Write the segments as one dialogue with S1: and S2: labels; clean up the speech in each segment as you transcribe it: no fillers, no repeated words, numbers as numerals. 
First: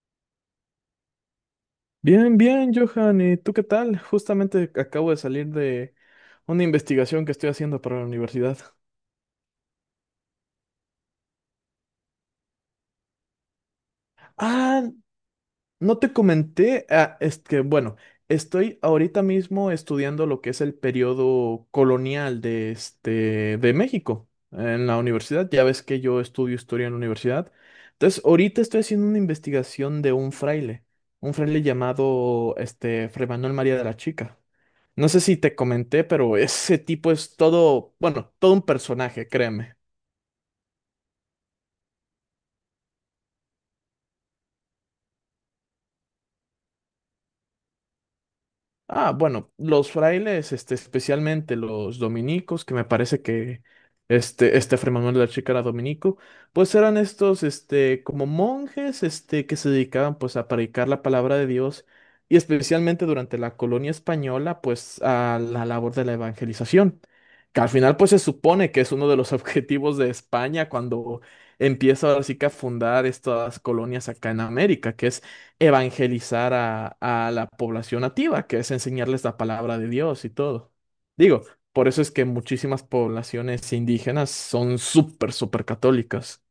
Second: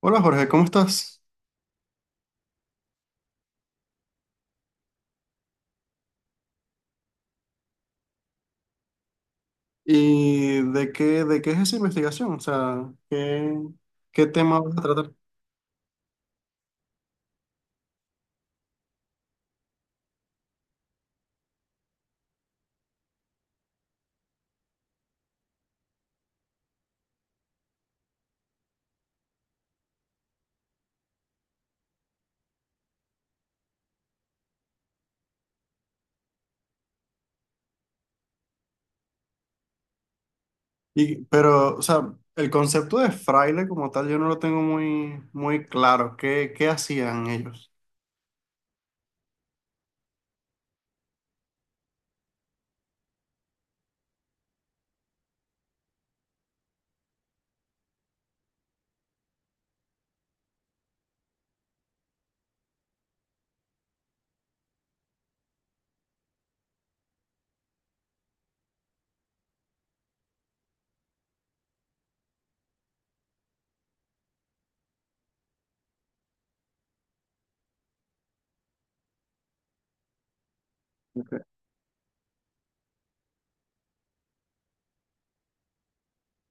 S1: Hola Jorge, ¿cómo estás?
S2: Bien, bien, Johan. ¿Y tú qué tal? Justamente acabo de salir de una investigación que estoy haciendo para la universidad.
S1: ¿Y de qué es esa investigación? O sea, ¿qué tema vas a
S2: Ah,
S1: tratar?
S2: no te comenté. Ah, es que, bueno, estoy ahorita mismo estudiando lo que es el periodo colonial de, de México en la universidad. Ya ves que yo estudio historia en la universidad. Entonces, ahorita estoy haciendo una investigación de un fraile llamado Fray Manuel María de la Chica. No sé si te comenté, pero ese tipo es todo, bueno, todo un personaje, créeme.
S1: Y, pero, o sea, el concepto de fraile como tal yo no lo tengo muy, muy claro. ¿Qué hacían ellos?
S2: Ah, bueno, los frailes, especialmente los dominicos, que me parece que este Fray Manuel de la Chica era dominico, pues eran estos, como monjes, que se dedicaban, pues, a predicar la palabra de Dios y especialmente durante la colonia española, pues, a la labor de la evangelización, que al final, pues, se supone que es uno de los objetivos de España cuando empieza ahora sí que a fundar estas colonias acá en América, que es evangelizar a la población nativa, que es enseñarles la palabra de Dios y todo.
S1: Ok.
S2: Digo, por eso es que muchísimas poblaciones indígenas son súper, súper católicas.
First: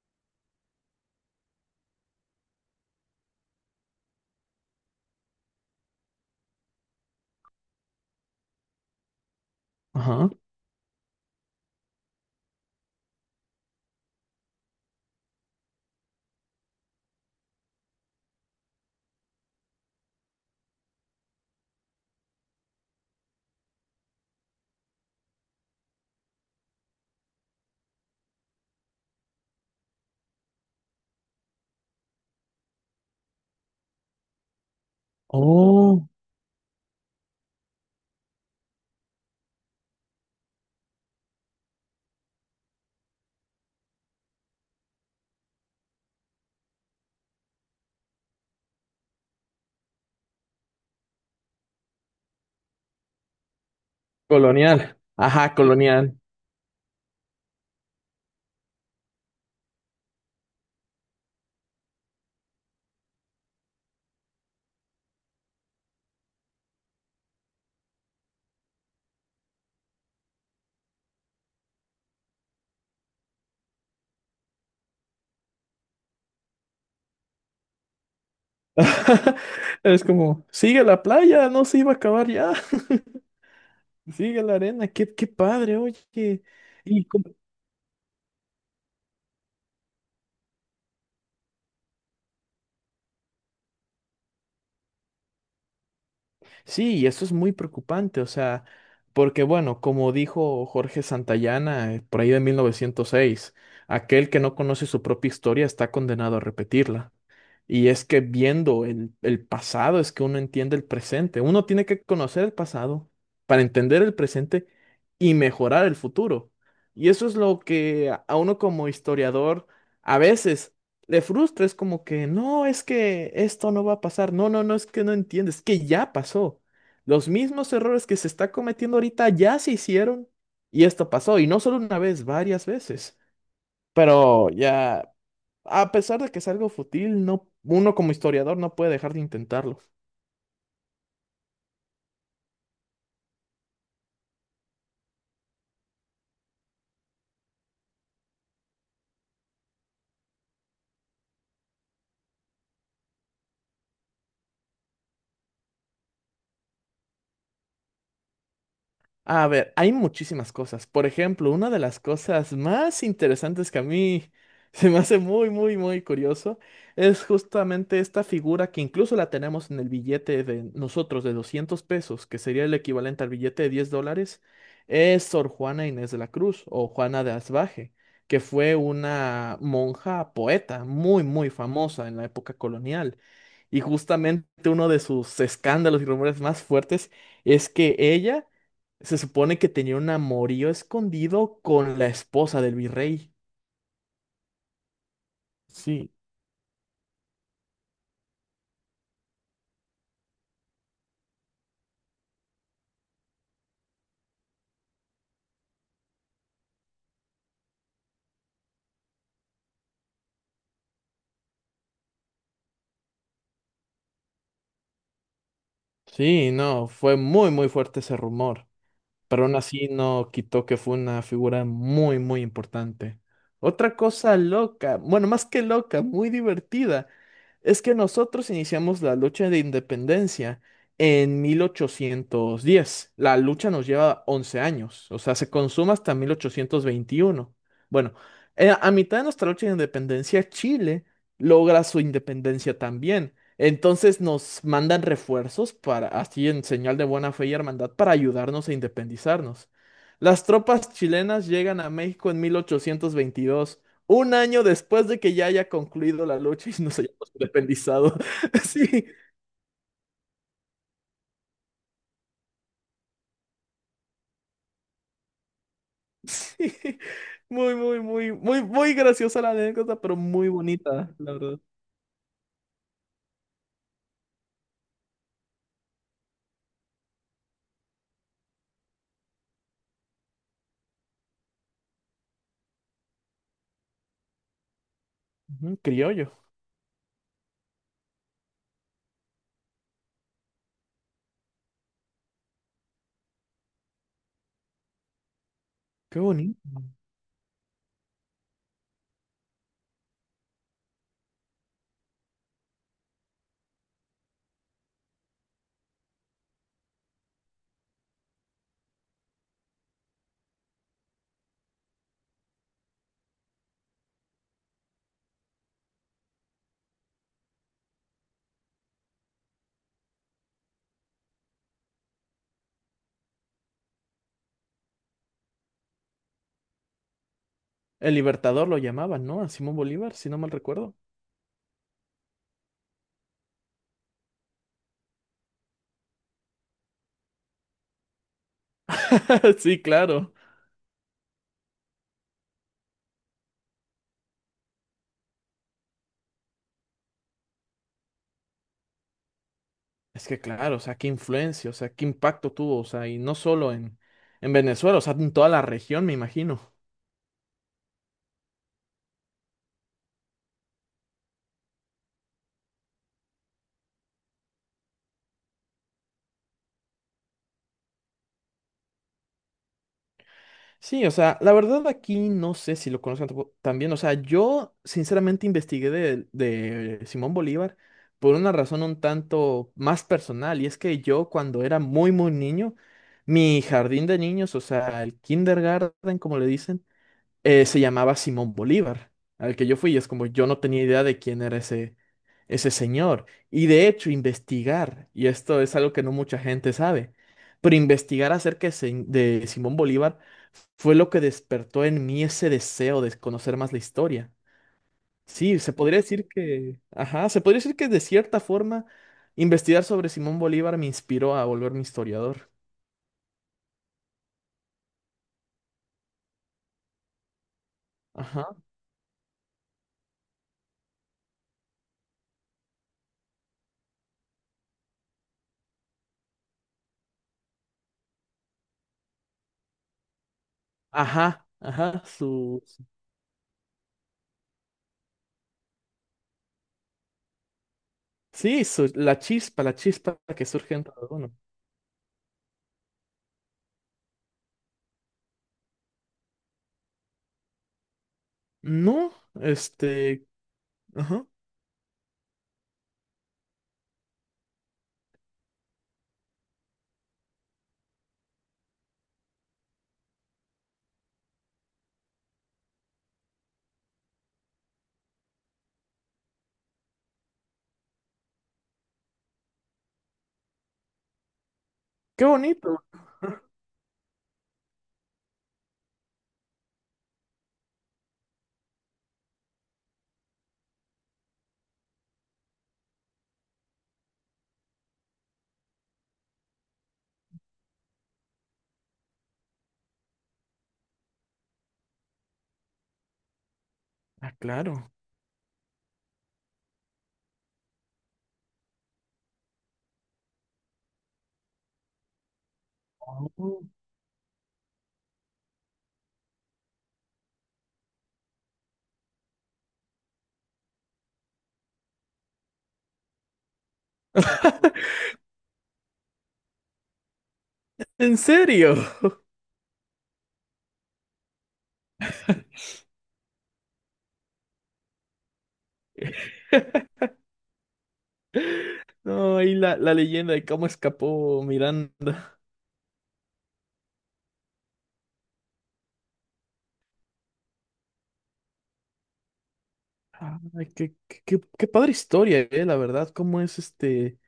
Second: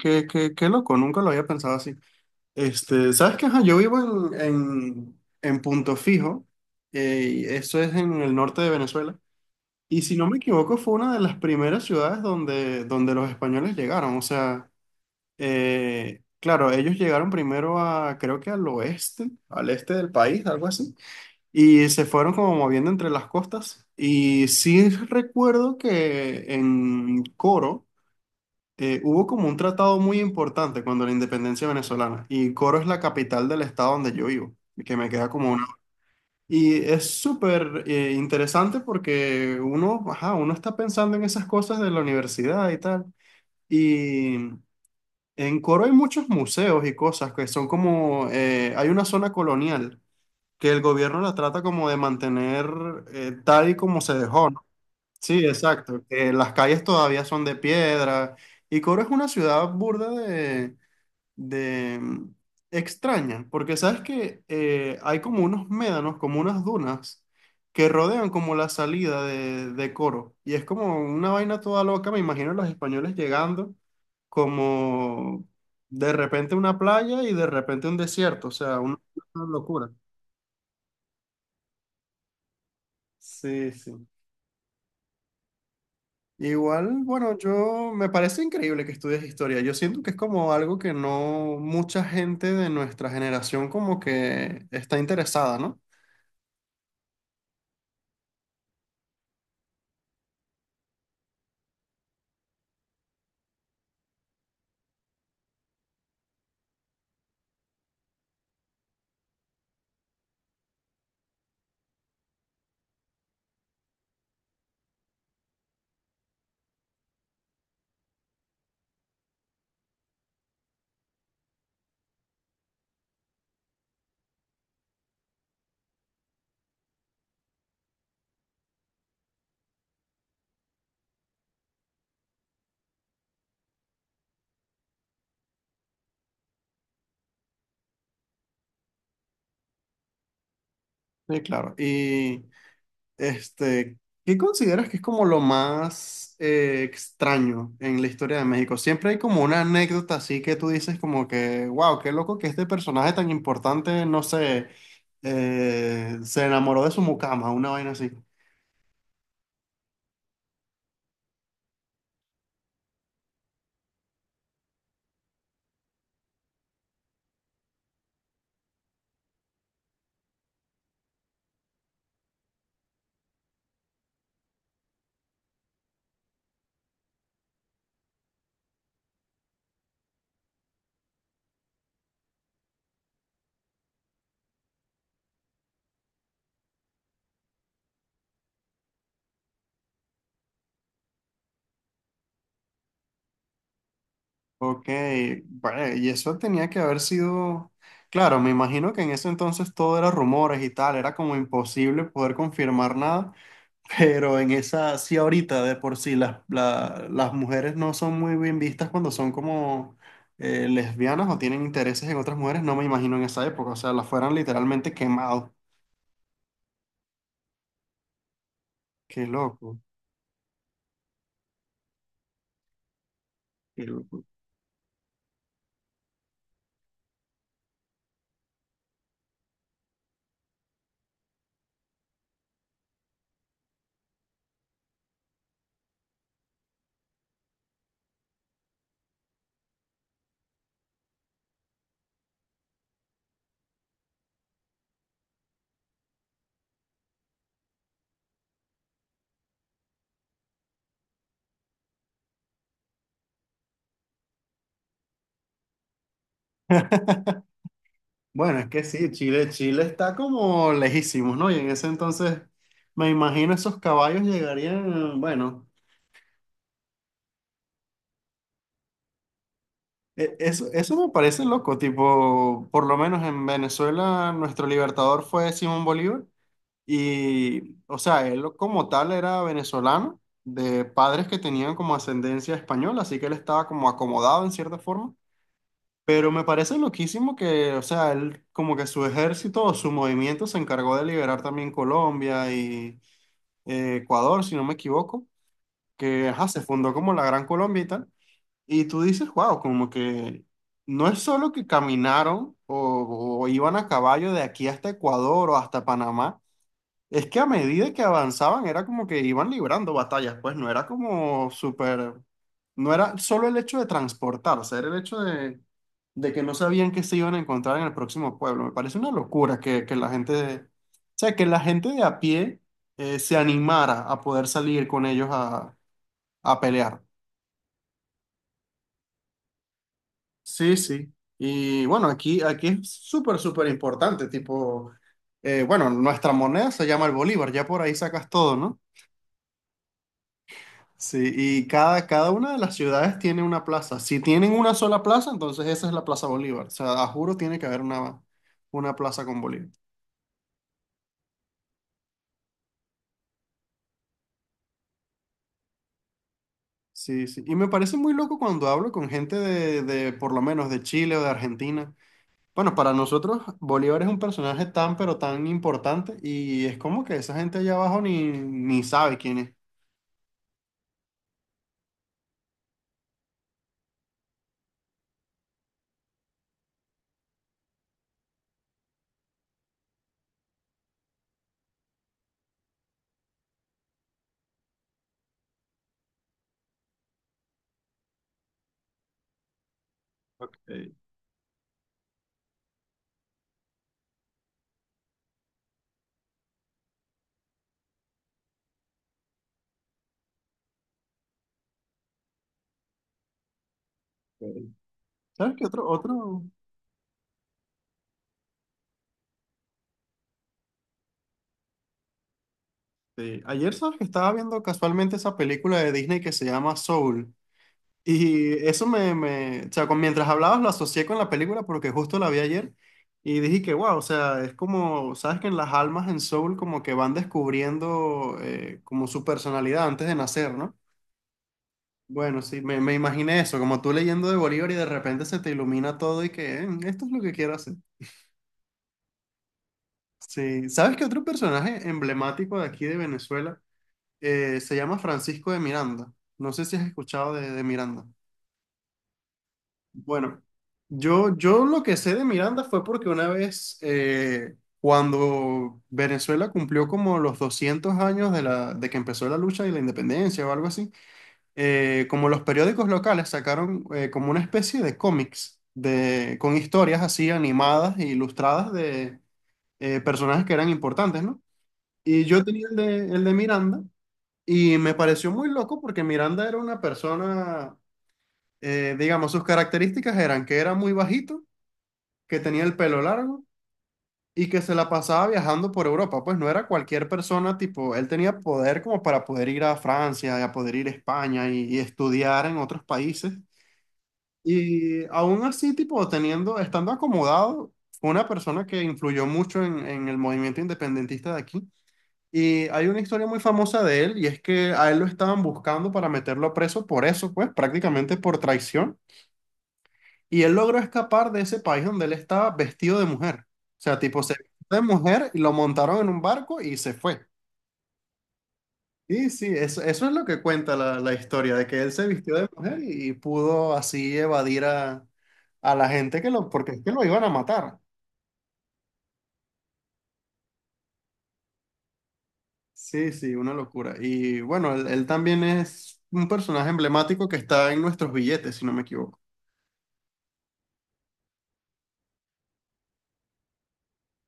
S1: Qué loco, nunca lo había pensado así. Este, ¿sabes qué? Ajá, yo vivo en Punto Fijo, y eso es en el norte de Venezuela, y si
S2: Ajá.
S1: no me equivoco fue una de las primeras ciudades donde los españoles llegaron, o sea. Claro, ellos llegaron primero a, creo que al oeste, al este del país, algo así, y se fueron como moviendo entre las costas. Y sí recuerdo que en Coro hubo como un tratado muy importante cuando la independencia venezolana, y Coro es la capital del estado donde yo vivo, que me queda como una.
S2: Oh,
S1: Y es súper interesante porque uno, ajá, uno está pensando en esas cosas de la universidad y tal. Y en Coro hay muchos museos y cosas que son como, hay una zona colonial que el gobierno la trata como de mantener tal y como se dejó, ¿no?
S2: colonial.
S1: Sí,
S2: Ajá,
S1: exacto,
S2: colonial.
S1: que las calles todavía son de piedra y Coro es una ciudad burda de, de mm, extraña, porque sabes que hay como unos médanos, como unas dunas que rodean como la salida de Coro, y es como una vaina toda loca. Me imagino a los españoles llegando como de repente una playa y de repente un desierto, o sea, una locura.
S2: Es como, sigue la playa, no se iba a acabar ya.
S1: Sí, sí.
S2: Sigue la arena, qué padre, oye.
S1: Igual,
S2: Y
S1: bueno, yo me parece increíble que estudies historia. Yo siento que es como algo que no mucha gente de nuestra generación como que está interesada, ¿no?
S2: Sí, y eso es muy preocupante, o sea, porque bueno, como dijo Jorge Santayana por ahí de 1906, aquel que no conoce su propia historia está condenado a repetirla. Y es que viendo el pasado es que uno entiende el presente. Uno tiene que conocer el pasado para entender el presente y mejorar el futuro. Y eso es lo que a uno como historiador a veces le frustra. Es como que, no, es que esto no va a pasar. No, no, no, es que no entiendes, es que ya pasó. Los mismos errores que se está cometiendo ahorita ya se hicieron y esto pasó. Y no solo una vez, varias veces. Pero ya. A pesar de que es algo fútil, no, uno como historiador no puede dejar de intentarlo.
S1: Sí, claro. Y este, ¿qué consideras que es como lo más extraño en la historia de México? Siempre hay como una anécdota así que tú dices como que, wow, qué loco que este personaje tan importante, no sé, se enamoró de su mucama, una vaina así.
S2: A ver, hay muchísimas cosas. Por ejemplo, una de las cosas más interesantes que a mí se me hace muy, muy, muy curioso es justamente esta figura que incluso la tenemos en el billete de nosotros de 200 pesos, que sería el equivalente al billete de $10, es Sor Juana Inés de la Cruz o Juana de Asbaje, que fue una monja poeta muy, muy famosa en la época colonial. Y justamente uno de sus escándalos y rumores más fuertes es que ella se supone que tenía un amorío escondido con la esposa del virrey.
S1: Ok, vale, y
S2: Sí,
S1: eso tenía que haber sido, claro, me imagino que en ese entonces todo era rumores y tal, era como imposible poder confirmar nada. Pero en esa, sí, ahorita de por sí, las, las mujeres no son muy bien vistas cuando son como lesbianas o tienen intereses en otras mujeres, no me imagino en esa época, o sea, las fueran literalmente quemados.
S2: sí, no, fue muy, muy fuerte ese rumor.
S1: Qué
S2: Pero aún
S1: loco,
S2: así no quitó que fue una figura muy, muy importante.
S1: qué
S2: Otra
S1: loco.
S2: cosa loca, bueno, más que loca, muy divertida, es que nosotros iniciamos la lucha de independencia en 1810. La lucha nos lleva 11 años, o sea, se consuma hasta 1821. Bueno, a mitad de nuestra lucha de independencia, Chile logra su independencia también. Entonces nos mandan refuerzos para, así en señal de buena fe y hermandad, para ayudarnos a independizarnos. Las tropas chilenas llegan a México en 1822, un año después de que ya haya concluido la lucha y nos hayamos independizado.
S1: Bueno, es que
S2: Sí,
S1: sí, Chile, Chile está como lejísimos, ¿no? Y en ese entonces, me imagino esos caballos llegarían, bueno,
S2: sí. Muy, muy, muy, muy, muy graciosa la anécdota, pero
S1: e-
S2: muy
S1: eso, eso me
S2: bonita, la
S1: parece
S2: verdad.
S1: loco, tipo, por lo menos en Venezuela, nuestro libertador fue Simón Bolívar. Y, o sea, él como tal era venezolano, de padres que tenían como ascendencia española, así que él estaba como acomodado en cierta forma.
S2: Ujú,
S1: Pero
S2: criollo,
S1: me parece loquísimo que, o sea, él como que su ejército o su movimiento se encargó de liberar también Colombia y Ecuador, si no me equivoco,
S2: qué
S1: que ajá,
S2: bonito.
S1: se fundó como la Gran Colombia y tal. Y tú dices, wow, como que no es solo que caminaron o iban a caballo de aquí hasta Ecuador o hasta Panamá, es que a medida que avanzaban era como que iban librando batallas. Pues no era como súper, no era solo el hecho de transportarse, era el hecho de que no sabían qué se iban a encontrar en el próximo pueblo. Me parece una locura que la gente, o sea, que la gente de a pie se animara a poder salir con ellos a pelear.
S2: El Libertador lo llamaban, ¿no? A Simón Bolívar, si no mal
S1: Sí,
S2: recuerdo.
S1: sí. Y bueno, aquí es súper, súper importante, tipo, bueno, nuestra moneda se llama el bolívar, ya por ahí sacas todo, ¿no?
S2: Sí, claro.
S1: Sí, y cada una de las ciudades tiene una plaza. Si tienen una sola plaza, entonces esa es la Plaza Bolívar. O sea, a juro tiene que haber una plaza con Bolívar.
S2: Es que claro, o sea, qué influencia, o sea, qué impacto tuvo, o sea, y no solo en Venezuela, o sea, en toda la región, me imagino.
S1: Sí, sí. Y me parece muy loco cuando hablo con gente de, por lo menos, de Chile o de Argentina. Bueno, para nosotros Bolívar es un personaje tan, pero tan importante, y es como que esa gente allá abajo ni sabe quién es.
S2: Sí, o sea, la verdad aquí no sé si lo conocen también, o sea, yo sinceramente investigué de Simón Bolívar por una razón un tanto más personal, y es que yo cuando era muy, muy niño, mi jardín de niños, o sea, el kindergarten, como le dicen, se llamaba Simón Bolívar, al que yo fui, y es como yo
S1: Ok,
S2: no tenía idea de quién era ese señor. Y de hecho, investigar, y esto es algo que no mucha gente sabe, pero investigar acerca de Simón Bolívar fue lo que despertó en mí ese deseo de conocer más la historia.
S1: ok. ¿Sabes
S2: Sí,
S1: qué
S2: se
S1: otro,
S2: podría decir
S1: otro?
S2: que, ajá, se podría decir que de cierta forma investigar sobre Simón Bolívar me inspiró a volverme historiador.
S1: Sí. Ayer sabes que estaba viendo casualmente esa película de Disney que se llama Soul. Y
S2: Ajá,
S1: eso o sea, con, mientras hablabas lo asocié con la película porque justo la vi ayer y dije que, wow, o sea, es como, sabes que en las almas en Soul como que van descubriendo como su personalidad antes de nacer, ¿no?
S2: ajá, ajá,
S1: Bueno, sí,
S2: su
S1: me imaginé eso, como tú leyendo de Bolívar y de repente se te ilumina todo y que, esto es lo que quiero hacer".
S2: Sí, la chispa que
S1: Sí,
S2: surge dentro
S1: ¿sabes qué
S2: de
S1: otro
S2: uno.
S1: personaje emblemático de aquí de Venezuela se llama Francisco de Miranda? No sé si has escuchado de Miranda.
S2: No, este,
S1: Bueno,
S2: ajá,
S1: yo lo que sé de Miranda fue porque una vez, cuando Venezuela cumplió como los 200 años de, la, de que empezó la lucha y la independencia o algo así, como los periódicos locales sacaron como una especie de cómics de, con historias así animadas e ilustradas de personajes que eran importantes, ¿no? Y
S2: qué
S1: yo tenía el
S2: bonito.
S1: de, el de Miranda, y me pareció muy loco porque Miranda era una persona, digamos, sus características eran que era muy bajito, que tenía el pelo largo y que se la pasaba viajando por Europa. Pues no era cualquier persona, tipo, él tenía poder como para poder ir a Francia y a poder ir a España y estudiar en otros países.
S2: Ah, claro.
S1: Y aún así, tipo, teniendo, estando acomodado, fue una persona que influyó mucho en el movimiento independentista de aquí. Y hay una historia muy
S2: Oh.
S1: famosa de él, y es que a él lo estaban buscando para meterlo preso por eso, pues, prácticamente por traición. Y él logró escapar de ese país donde él estaba vestido de mujer. O sea, tipo, se vistió de mujer y lo montaron en un barco y se fue.
S2: ¿En serio?
S1: Sí, sí, eso es lo que cuenta la historia, de que él se vistió de mujer y pudo así evadir a la gente que lo, porque es que lo iban a matar.
S2: No, y la leyenda de cómo escapó Miranda.
S1: Sí, sí, una locura. Y bueno, él también es un personaje emblemático que está en nuestros billetes, si no me equivoco.
S2: Ay, qué padre historia, la verdad, cómo es este.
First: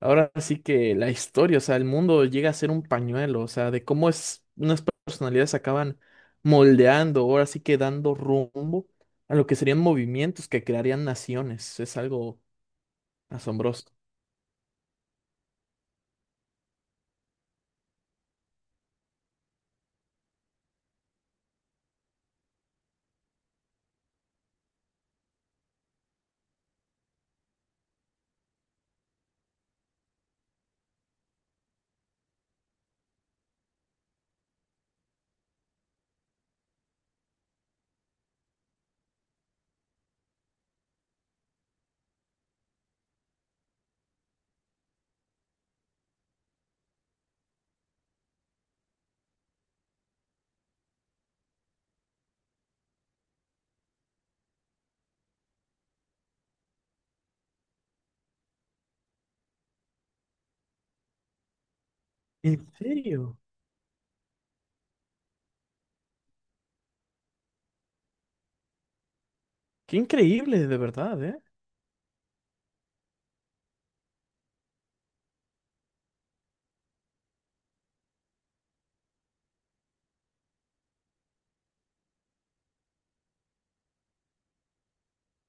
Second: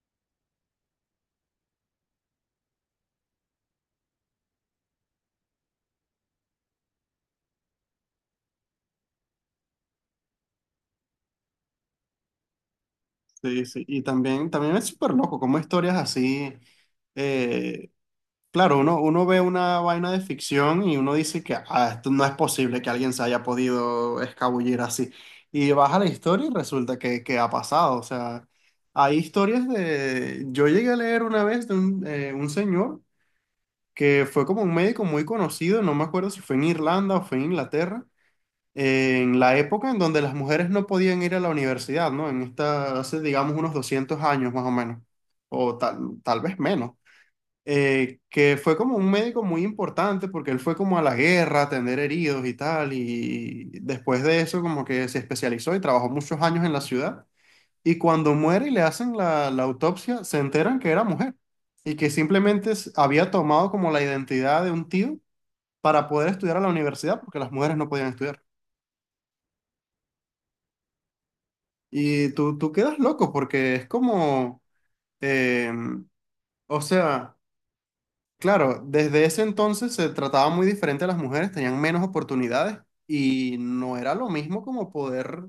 S2: Ahora sí que la historia, o sea, el mundo llega a ser un pañuelo, o sea, de cómo es unas personalidades acaban moldeando, ahora sí que dando rumbo a lo que serían movimientos que crearían naciones. Es algo
S1: Sí, sí.
S2: asombroso.
S1: Y también, también es súper loco, como historias así. eh, Claro, uno ve una vaina de ficción y uno dice que, "Ah, esto no es posible que alguien se haya podido escabullir así". Y vas a la historia y resulta que ha pasado. O sea, hay historias de. Yo llegué a leer una vez de un señor que fue como un médico muy conocido, no me acuerdo si fue en Irlanda o fue en Inglaterra, en la época en donde las mujeres no podían ir a la universidad, ¿no? En esta, hace digamos unos 200 años más o menos, o tal vez menos, que fue como un médico muy importante porque él fue como a la guerra, a atender heridos y tal, y después de eso como que se especializó y trabajó muchos años en la ciudad, y cuando muere y le hacen la autopsia, se enteran que era mujer y que
S2: ¿En
S1: simplemente había
S2: serio?
S1: tomado como la identidad de un tío para poder estudiar a la universidad porque las mujeres no podían estudiar.
S2: Qué increíble, de verdad, ¿eh?
S1: Y tú quedas loco porque es como, em, o sea. Claro, desde ese entonces se trataba muy diferente a las mujeres, tenían menos oportunidades y no era lo mismo como poder,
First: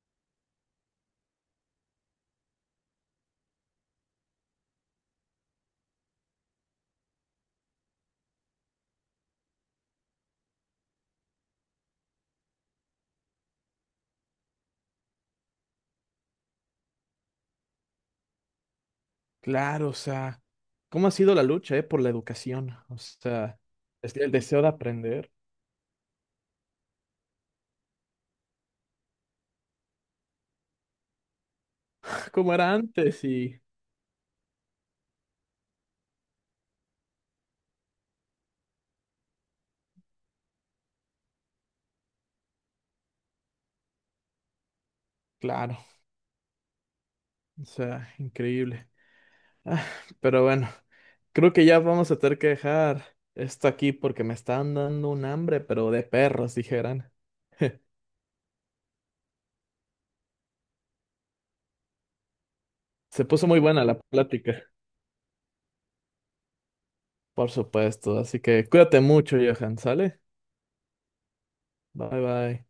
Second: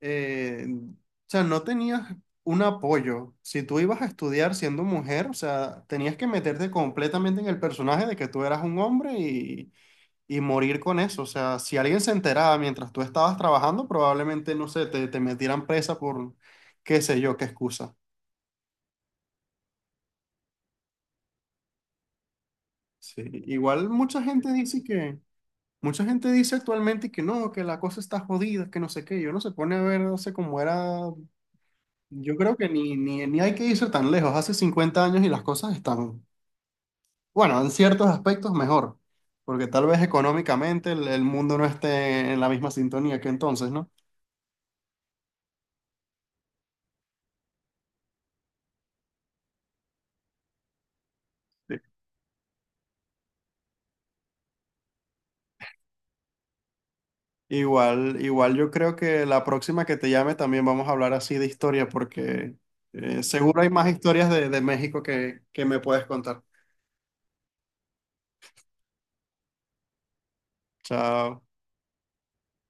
S1: o sea, no tenías un apoyo. Si tú ibas a estudiar siendo mujer, o sea, tenías que meterte completamente en el personaje de que tú eras un hombre y morir con eso. O sea, si alguien se enteraba mientras tú estabas trabajando, probablemente, no sé, te metieran presa por qué sé yo, qué excusa.
S2: Claro, o sea, cómo ha sido la lucha, ¿eh? Por la educación, o
S1: Sí,
S2: sea,
S1: igual
S2: es
S1: mucha
S2: el
S1: gente
S2: deseo de
S1: dice que.
S2: aprender,
S1: Mucha gente dice actualmente que no, que la cosa está jodida, que no sé qué. Yo no se pone a ver, no sé cómo era. Yo
S2: como
S1: creo que
S2: era
S1: ni,
S2: antes
S1: ni, ni hay
S2: y
S1: que irse tan lejos. Hace 50 años y las cosas están, bueno, en ciertos aspectos mejor, porque tal vez económicamente el mundo no esté en la misma sintonía que entonces, ¿no?
S2: claro, o sea, increíble. Ah, pero bueno. Creo que
S1: Sí.
S2: ya vamos a tener que dejar esto aquí porque me están dando un hambre, pero de perros, dijeran.
S1: Igual, igual yo creo que la próxima que te llame también vamos a hablar así de historia, porque
S2: Se puso muy
S1: seguro hay
S2: buena
S1: más
S2: la
S1: historias de
S2: plática,
S1: México que me puedes contar.
S2: por supuesto. Así que cuídate mucho, Johan, ¿sale?
S1: Chao.
S2: Bye bye.